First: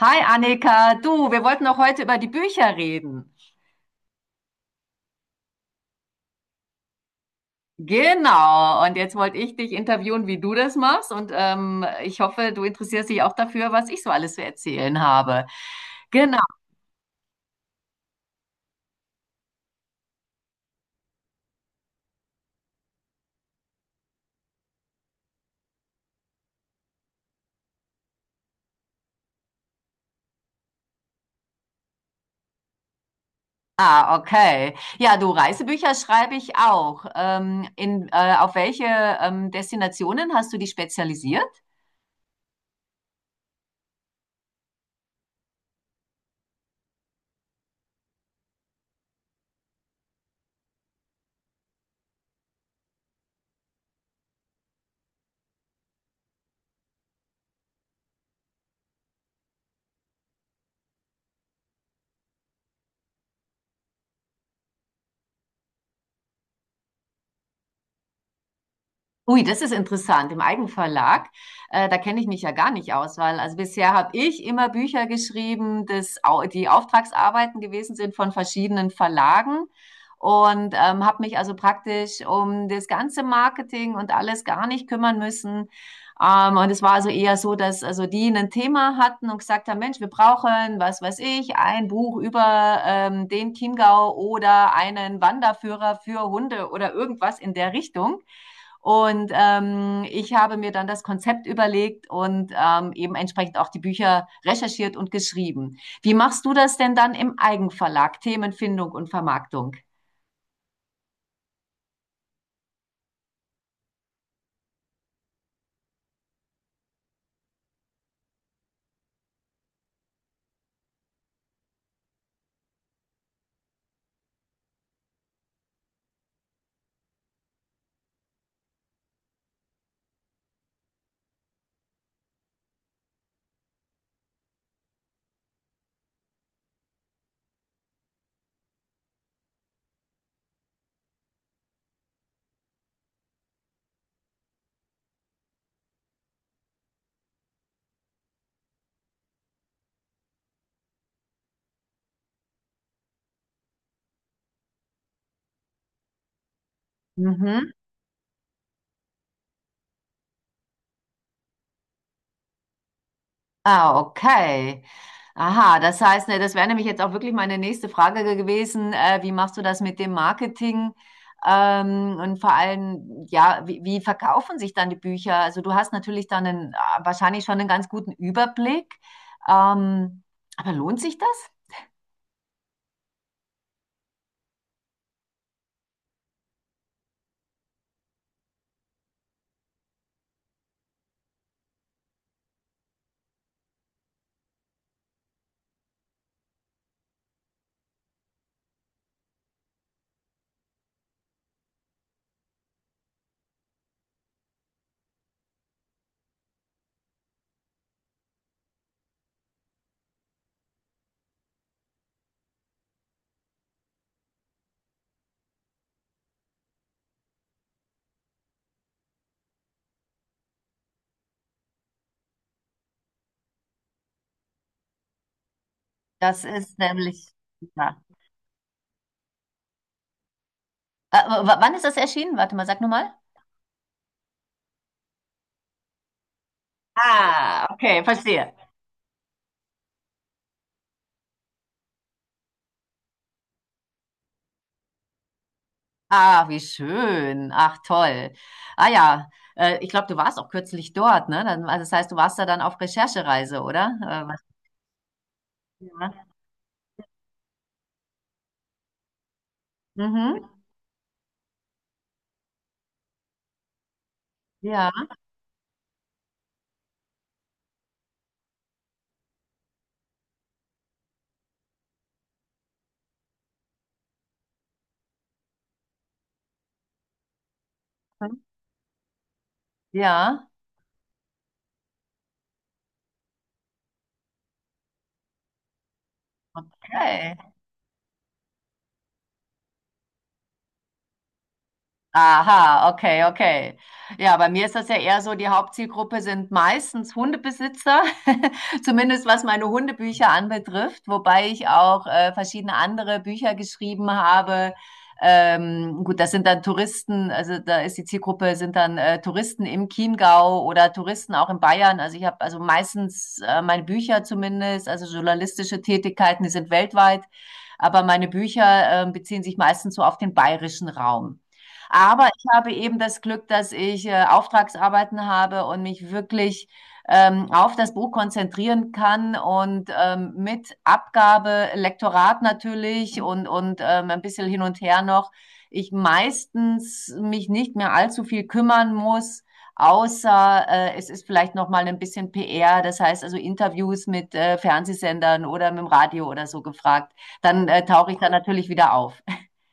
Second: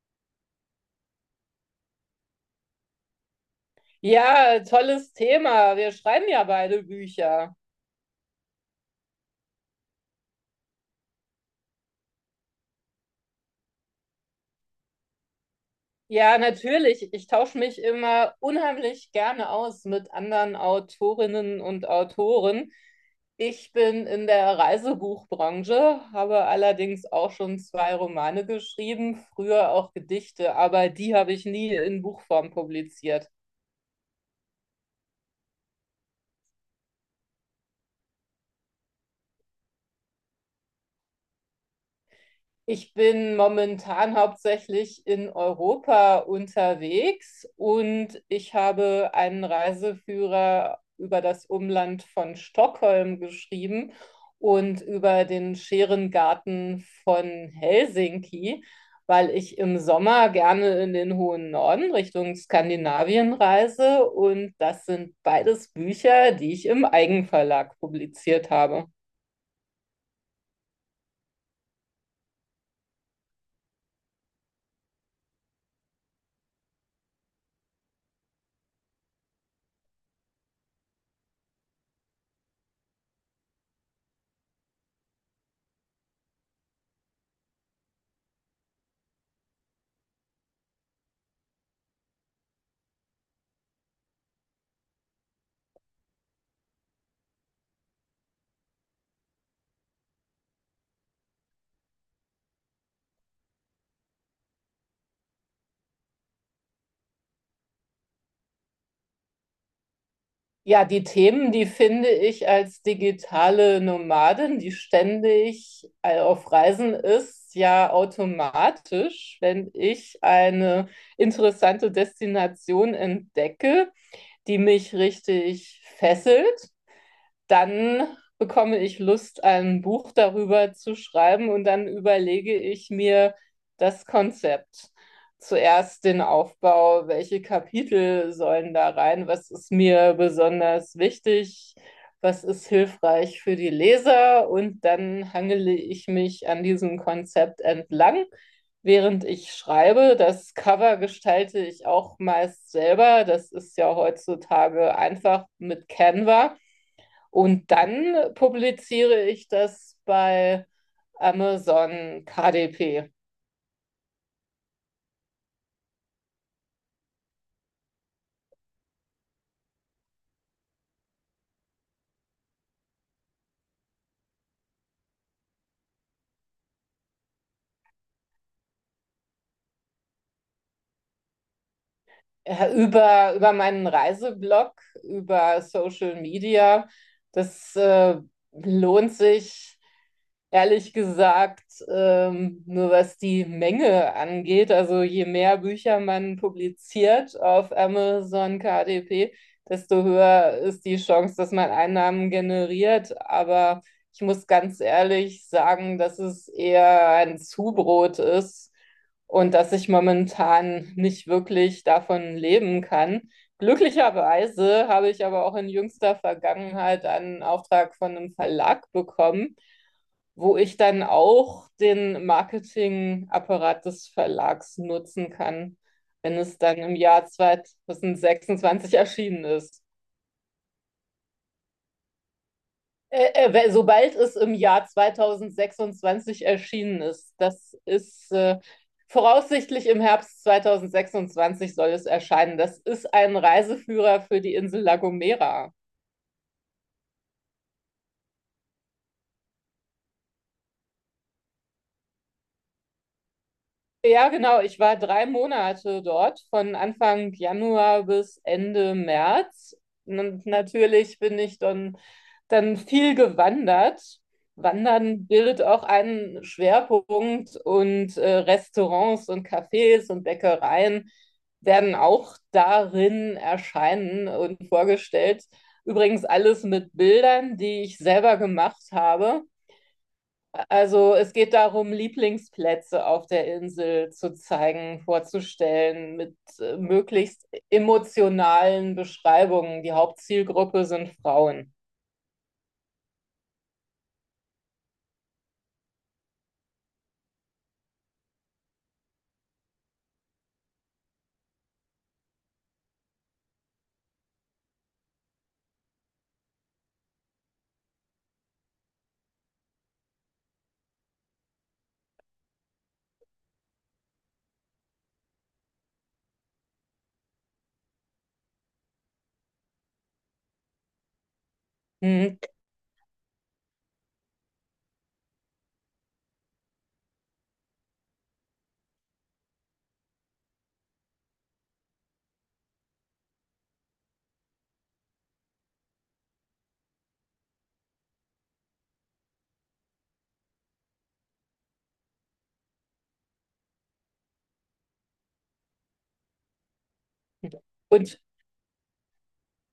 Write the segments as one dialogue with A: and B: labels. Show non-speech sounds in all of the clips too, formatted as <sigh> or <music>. A: Hi Annika, du, wir wollten auch heute über die Bücher reden.
B: Ja, tolles Thema. Wir schreiben ja beide Bücher.
A: Genau, und jetzt wollte ich dich interviewen, wie du das machst. Ich hoffe, du interessierst dich auch dafür, was ich so alles zu erzählen habe. Genau,
B: Ja, natürlich. Ich tausche mich immer unheimlich gerne aus mit anderen Autorinnen und Autoren. Ich bin in der Reisebuchbranche, habe allerdings auch schon zwei Romane geschrieben, früher auch Gedichte, aber die habe ich nie in Buchform publiziert.
A: ah, okay. Ja, du, Reisebücher schreibe ich auch. Auf welche Destinationen hast du dich spezialisiert?
B: Ich bin momentan hauptsächlich in Europa unterwegs und ich habe einen Reiseführer über das Umland von Stockholm geschrieben und über den Scherengarten von Helsinki, weil ich im Sommer gerne in den hohen Norden Richtung Skandinavien reise, und das sind beides Bücher, die ich im Eigenverlag publiziert habe.
A: Ui, das ist interessant. Im Eigenverlag, da kenne ich mich ja gar nicht aus, weil also bisher habe ich immer Bücher geschrieben, die Auftragsarbeiten gewesen sind von verschiedenen Verlagen und habe mich also praktisch um das ganze Marketing und alles gar nicht kümmern müssen. Und es war also eher so, dass also die ein Thema hatten und gesagt haben, Mensch, wir brauchen, was weiß ich, ein Buch über den Chiemgau oder einen Wanderführer für Hunde oder irgendwas in der Richtung. Und ich habe mir dann das Konzept überlegt und eben entsprechend auch die Bücher recherchiert und geschrieben. Wie machst du das denn dann im Eigenverlag, Themenfindung und Vermarktung?
B: Ja, die Themen, die finde ich als digitale Nomadin, die ständig auf Reisen ist, ja automatisch. Wenn ich eine interessante Destination entdecke, die mich richtig fesselt, dann bekomme ich Lust, ein Buch darüber zu schreiben, und dann überlege ich mir das Konzept. Zuerst den Aufbau: welche Kapitel sollen da rein, was ist mir besonders wichtig, was ist hilfreich für die Leser, und dann hangele ich mich an diesem Konzept entlang, während ich schreibe. Das Cover gestalte ich auch meist selber, das ist ja heutzutage einfach mit Canva. Und
A: Mhm.
B: dann publiziere ich das bei Amazon KDP.
A: Ah, okay. Aha, das heißt, ne, das wäre nämlich jetzt auch wirklich meine nächste Frage gewesen. Wie machst du das mit dem Marketing? Und vor allem, ja, wie verkaufen sich dann die Bücher? Also du hast natürlich dann einen, wahrscheinlich schon einen ganz guten Überblick. Ähm, aber lohnt sich das?
B: Ja, über meinen Reiseblog, über Social Media. Das lohnt sich, ehrlich gesagt, nur was die Menge angeht. Also, je mehr Bücher man publiziert auf Amazon KDP, desto höher ist die Chance, dass man Einnahmen generiert. Aber ich muss ganz ehrlich sagen, dass es eher ein Zubrot ist und dass ich momentan nicht wirklich davon leben kann. Glücklicherweise habe ich aber auch in jüngster Vergangenheit einen Auftrag von einem Verlag bekommen, wo ich dann auch den Marketingapparat des Verlags nutzen kann, wenn
A: Das
B: es dann
A: ist
B: im Jahr
A: nämlich, ja.
B: 2026 erschienen ist.
A: Wann ist das erschienen? Warte mal, sag nur mal.
B: Sobald es im Jahr 2026 erschienen ist,
A: Ah,
B: das
A: okay,
B: ist
A: verstehe.
B: voraussichtlich im Herbst 2026 soll es erscheinen. Das ist ein Reiseführer für die Insel La Gomera.
A: Ah, wie schön. Ach, toll. Ah ja, ich glaube, du warst auch kürzlich dort, ne? Dann, also das heißt, du warst da dann auf Recherchereise, oder?
B: Ja, genau. Ich war drei Monate
A: Ja.
B: dort, von Anfang Januar bis Ende März.
A: Mhm.
B: Und natürlich bin ich dann viel gewandert.
A: Ja.
B: Wandern bildet auch einen Schwerpunkt, und Restaurants und Cafés und Bäckereien werden auch darin erscheinen und vorgestellt. Übrigens alles mit Bildern, die ich selber gemacht habe.
A: Ja.
B: Also, es geht darum, Lieblingsplätze auf der Insel zu zeigen, vorzustellen, mit
A: Okay.
B: möglichst emotionalen Beschreibungen. Die Hauptzielgruppe sind Frauen.
A: Aha, okay, okay. Ja, bei mir ist das ja eher so, die Hauptzielgruppe sind meistens Hundebesitzer, <laughs> zumindest was meine Hundebücher anbetrifft, wobei ich auch verschiedene andere Bücher geschrieben habe. Gut, das sind dann Touristen, also da ist die Zielgruppe, sind dann Touristen im Chiemgau oder Touristen auch in Bayern. Also ich habe also meistens meine Bücher zumindest, also journalistische Tätigkeiten, die sind weltweit, aber meine Bücher beziehen sich meistens so auf den bayerischen Raum. Aber
B: Mhm.
A: ich habe eben das Glück, dass ich Auftragsarbeiten habe und mich wirklich auf das Buch konzentrieren kann und mit Abgabe, Lektorat natürlich und ein bisschen hin und her noch, ich meistens mich nicht mehr allzu viel kümmern muss, außer es ist vielleicht noch mal ein bisschen PR, das heißt also Interviews mit Fernsehsendern oder mit dem Radio oder so gefragt, dann tauche ich
B: Und,
A: da natürlich wieder auf.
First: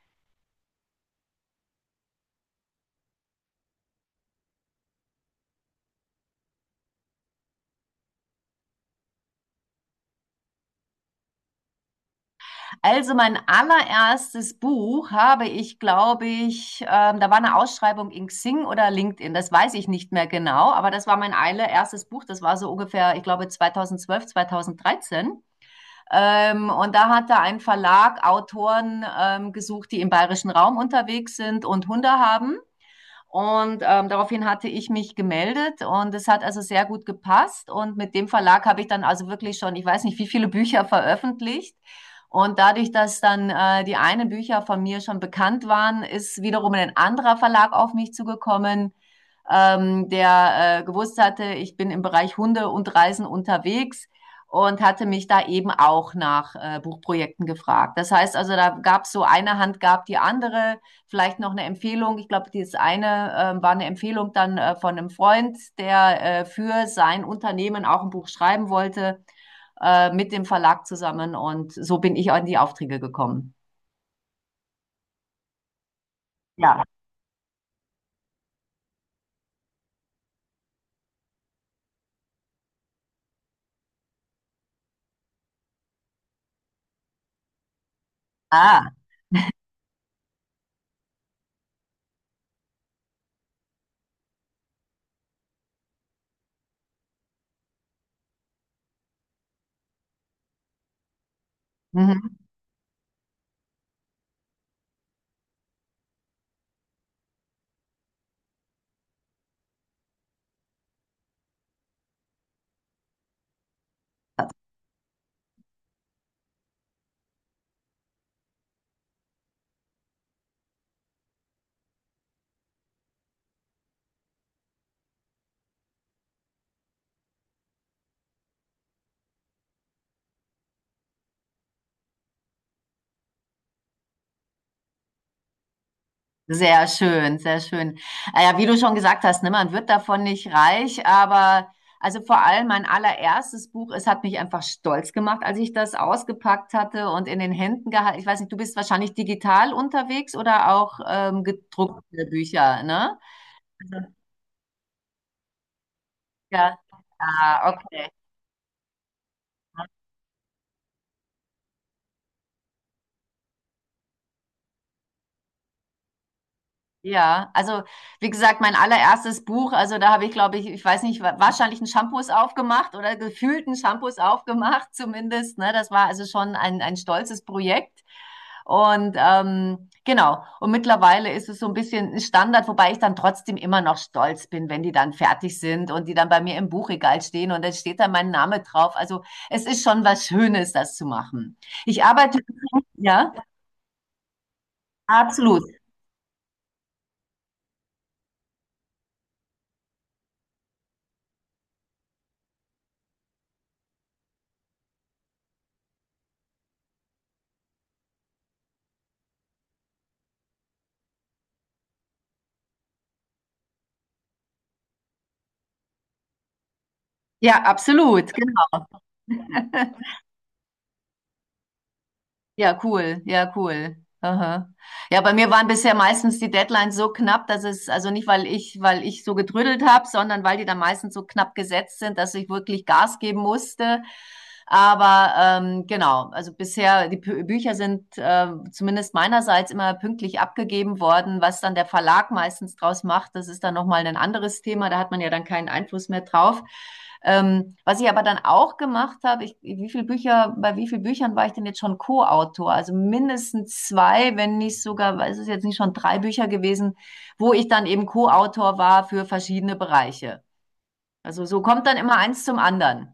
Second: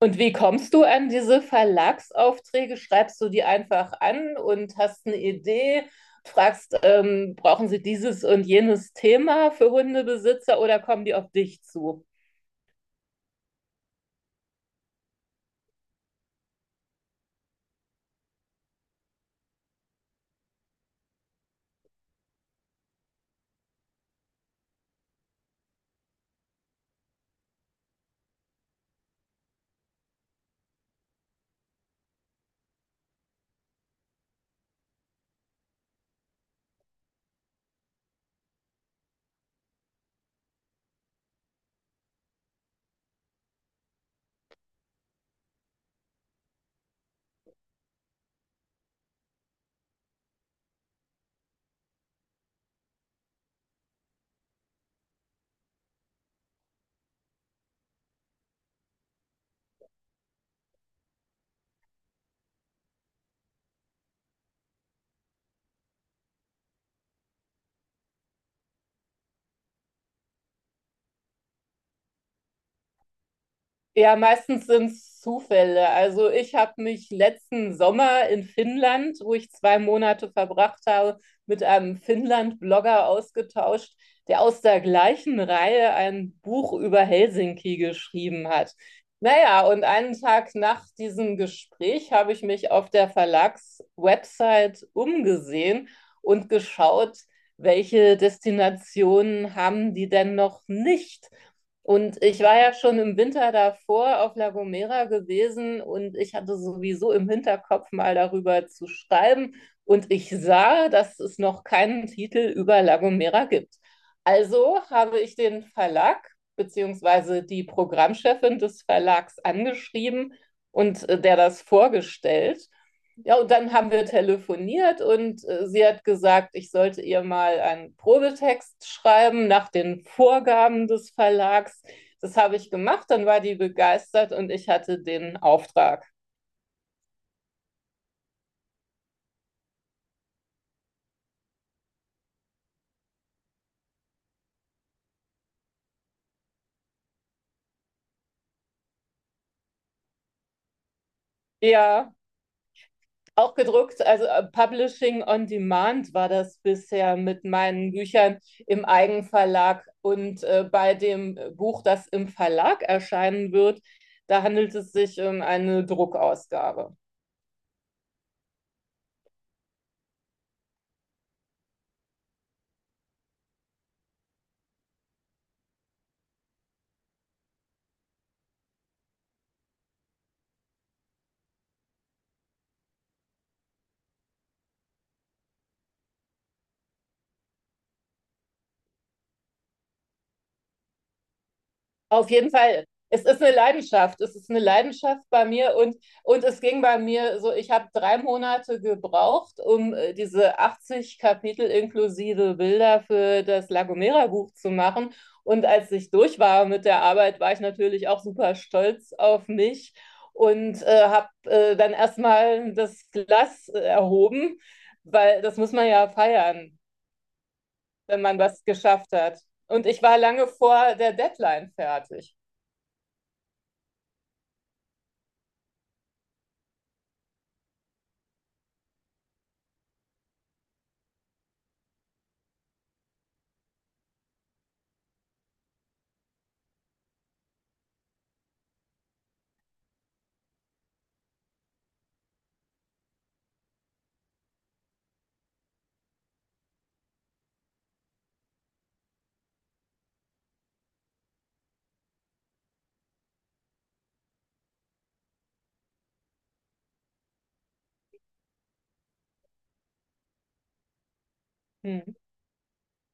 B: und wie kommst du an diese Verlagsaufträge? Schreibst du die einfach an und hast eine Idee? Fragst, brauchen sie dieses und jenes Thema für Hundebesitzer, oder kommen die auf dich zu?
A: Also mein allererstes Buch habe ich, glaube ich, da war eine Ausschreibung in Xing oder LinkedIn, das weiß ich nicht mehr genau, aber das war mein allererstes Buch, das war so ungefähr, ich glaube, 2012, 2013. Und da hat da ein Verlag Autoren gesucht, die im bayerischen Raum unterwegs sind und Hunde haben. Und daraufhin hatte ich mich gemeldet und es hat also sehr gut gepasst. Und mit dem Verlag habe ich dann also wirklich schon, ich weiß nicht, wie viele Bücher veröffentlicht. Und dadurch, dass dann die einen Bücher von mir schon bekannt waren, ist wiederum ein anderer Verlag auf mich zugekommen, der gewusst hatte, ich bin im Bereich Hunde und Reisen unterwegs und hatte mich da eben auch nach Buchprojekten gefragt. Das heißt also, da gab es so eine Hand, gab die andere, vielleicht noch eine Empfehlung. Ich glaube, dieses eine war eine Empfehlung dann von einem Freund, der für sein Unternehmen auch ein Buch schreiben wollte, mit dem Verlag zusammen. Und so bin ich an die Aufträge gekommen.
B: Ja, meistens sind es Zufälle. Also, ich habe
A: Ja.
B: mich letzten Sommer in Finnland, wo ich zwei Monate verbracht habe, mit einem Finnland-Blogger ausgetauscht, der aus der gleichen Reihe ein Buch über Helsinki geschrieben hat.
A: Ah.
B: Naja, und einen Tag nach diesem Gespräch habe ich mich auf der Verlagswebsite umgesehen und geschaut, welche Destinationen haben die denn noch nicht? Und
A: Mhm.
B: ich war ja schon im Winter davor auf La Gomera gewesen, und ich hatte sowieso im Hinterkopf, mal darüber zu schreiben. Und ich sah, dass es noch keinen Titel über La Gomera gibt. Also habe ich den Verlag beziehungsweise die Programmchefin des Verlags angeschrieben und der das vorgestellt. Ja, und dann haben wir telefoniert, und sie hat gesagt, ich sollte ihr mal einen Probetext schreiben nach den Vorgaben des Verlags. Das habe ich gemacht, dann war die begeistert und ich hatte den Auftrag.
A: Sehr schön, sehr schön. Ah ja, wie du schon gesagt hast, ne, man wird davon nicht reich, aber also vor allem mein allererstes Buch, es hat mich einfach stolz gemacht, als ich das ausgepackt hatte und in den Händen gehalten. Ich weiß nicht, du bist wahrscheinlich digital unterwegs oder auch
B: Ja,
A: gedruckte Bücher, ne?
B: auch gedruckt, also Publishing on Demand war das
A: Ja.
B: bisher mit
A: Ah,
B: meinen
A: okay.
B: Büchern im Eigenverlag, und bei dem Buch, das im Verlag erscheinen wird, da handelt es sich um eine Druckausgabe.
A: Ja, also wie gesagt, mein allererstes Buch, also da habe ich, glaube ich, ich weiß nicht, wahrscheinlich einen Shampoos aufgemacht oder gefühlten Shampoos aufgemacht <laughs> zumindest. Ne? Das war also schon ein stolzes Projekt. Und genau, und mittlerweile ist es so ein bisschen ein Standard, wobei ich dann trotzdem immer noch stolz bin, wenn die dann fertig sind und die dann bei mir im Buchregal stehen und dann steht da mein Name drauf. Also es ist schon was Schönes, das zu machen. Ich
B: Auf
A: arbeite,
B: jeden Fall. Es
A: ja,
B: ist eine Leidenschaft. Es ist eine Leidenschaft bei
A: absolut.
B: mir, und es ging bei mir so: ich habe drei Monate gebraucht, um diese 80 Kapitel inklusive Bilder für das La Gomera Buch zu machen. Und als ich durch war mit der Arbeit, war ich natürlich auch super stolz auf mich und habe dann erstmal das Glas erhoben, weil das muss man ja feiern,
A: Ja,
B: wenn
A: absolut,
B: man was
A: genau.
B: geschafft hat. Und
A: <laughs>
B: ich war lange vor der Deadline fertig.
A: Ja, cool, ja, cool. Aha. Ja, bei mir waren bisher meistens die Deadlines so knapp, dass es, also nicht, weil ich so gedrüdelt habe, sondern weil die dann meistens so knapp gesetzt sind, dass ich wirklich Gas geben musste. Aber genau, also bisher, die Bücher sind zumindest meinerseits immer pünktlich abgegeben worden. Was dann der Verlag meistens draus macht, das ist dann nochmal ein anderes Thema. Da hat man ja dann keinen Einfluss mehr drauf. Was ich aber dann auch gemacht habe, ich, wie viel Bücher, bei wie vielen Büchern war ich denn jetzt schon Co-Autor? Also mindestens zwei, wenn nicht sogar, weiß es jetzt nicht schon drei Bücher gewesen, wo ich dann eben Co-Autor war für verschiedene Bereiche. Also so kommt dann
B: Hm.
A: immer eins zum anderen.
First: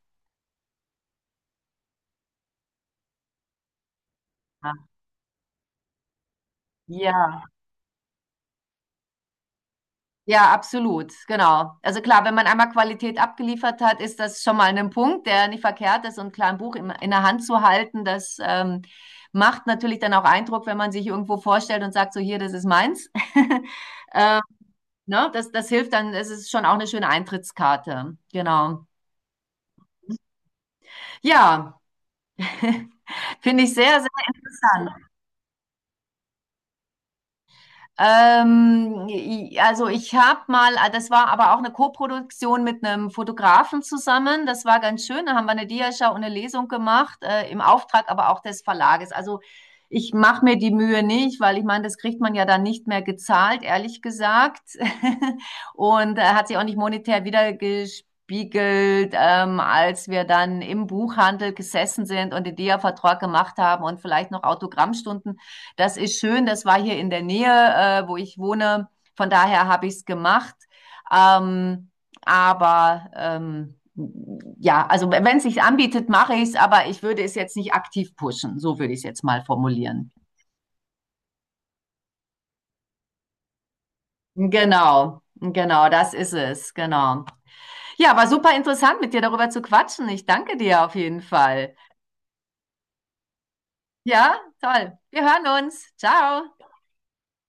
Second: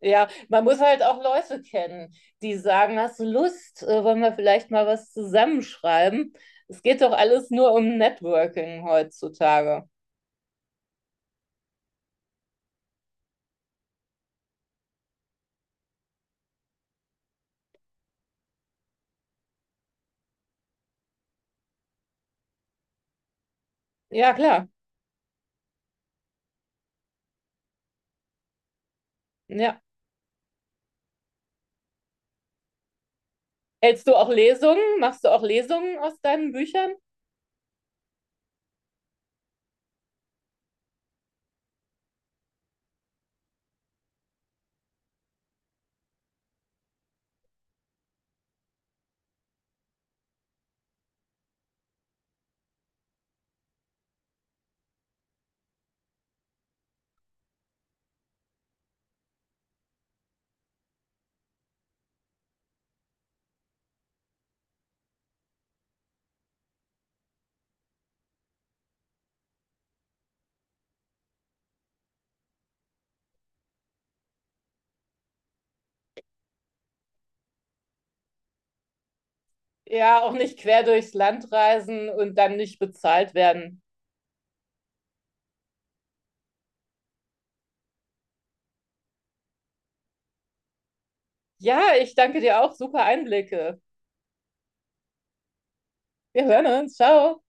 B: Ja, man muss halt auch Leute kennen, die sagen, hast du Lust, wollen wir vielleicht
A: Ah,
B: mal was zusammenschreiben? Es geht doch
A: ja.
B: alles nur um Networking heutzutage.
A: Ja, absolut, genau. Also klar, wenn man einmal Qualität abgeliefert hat, ist das schon mal ein Punkt, der nicht verkehrt ist. Und klar, ein Buch in der Hand zu halten, das macht natürlich dann auch Eindruck, wenn man sich irgendwo vorstellt und sagt, so hier, das ist meins. <laughs>
B: Ja,
A: ähm,
B: klar.
A: ne? Das hilft dann, es ist schon auch eine schöne Eintrittskarte. Genau.
B: Ja.
A: Ja, finde ich sehr, sehr
B: Hältst du auch Lesungen?
A: interessant.
B: Machst du auch Lesungen aus deinen Büchern?
A: Also ich habe mal, ah, das war aber auch eine Koproduktion mit einem Fotografen zusammen. Das war ganz schön. Da haben wir eine Diashow und eine Lesung gemacht, im Auftrag aber auch des Verlages. Also ich mache mir die Mühe nicht, weil ich meine, das kriegt man ja dann nicht mehr gezahlt, ehrlich gesagt. <laughs> Und hat sich auch nicht monetär wiedergespiegelt, als wir dann im Buchhandel gesessen sind und den Dia-Vertrag gemacht haben und vielleicht noch Autogrammstunden, das ist schön, das war hier in der Nähe, wo ich wohne. Von daher habe ich es gemacht. Ähm, aber ja, also wenn es sich anbietet, mache ich es, aber ich würde es jetzt nicht aktiv pushen. So würde ich es jetzt mal formulieren.
B: Ja, auch nicht quer durchs Land reisen und dann nicht bezahlt werden.
A: Genau, genau, das ist es, genau. Ja, war super interessant, mit dir darüber zu quatschen. Ich danke dir auf jeden Fall.
B: Ja, ich danke dir auch. Super Einblicke.
A: Ja, toll. Wir hören uns.
B: Wir
A: Ciao.
B: hören uns. Ciao.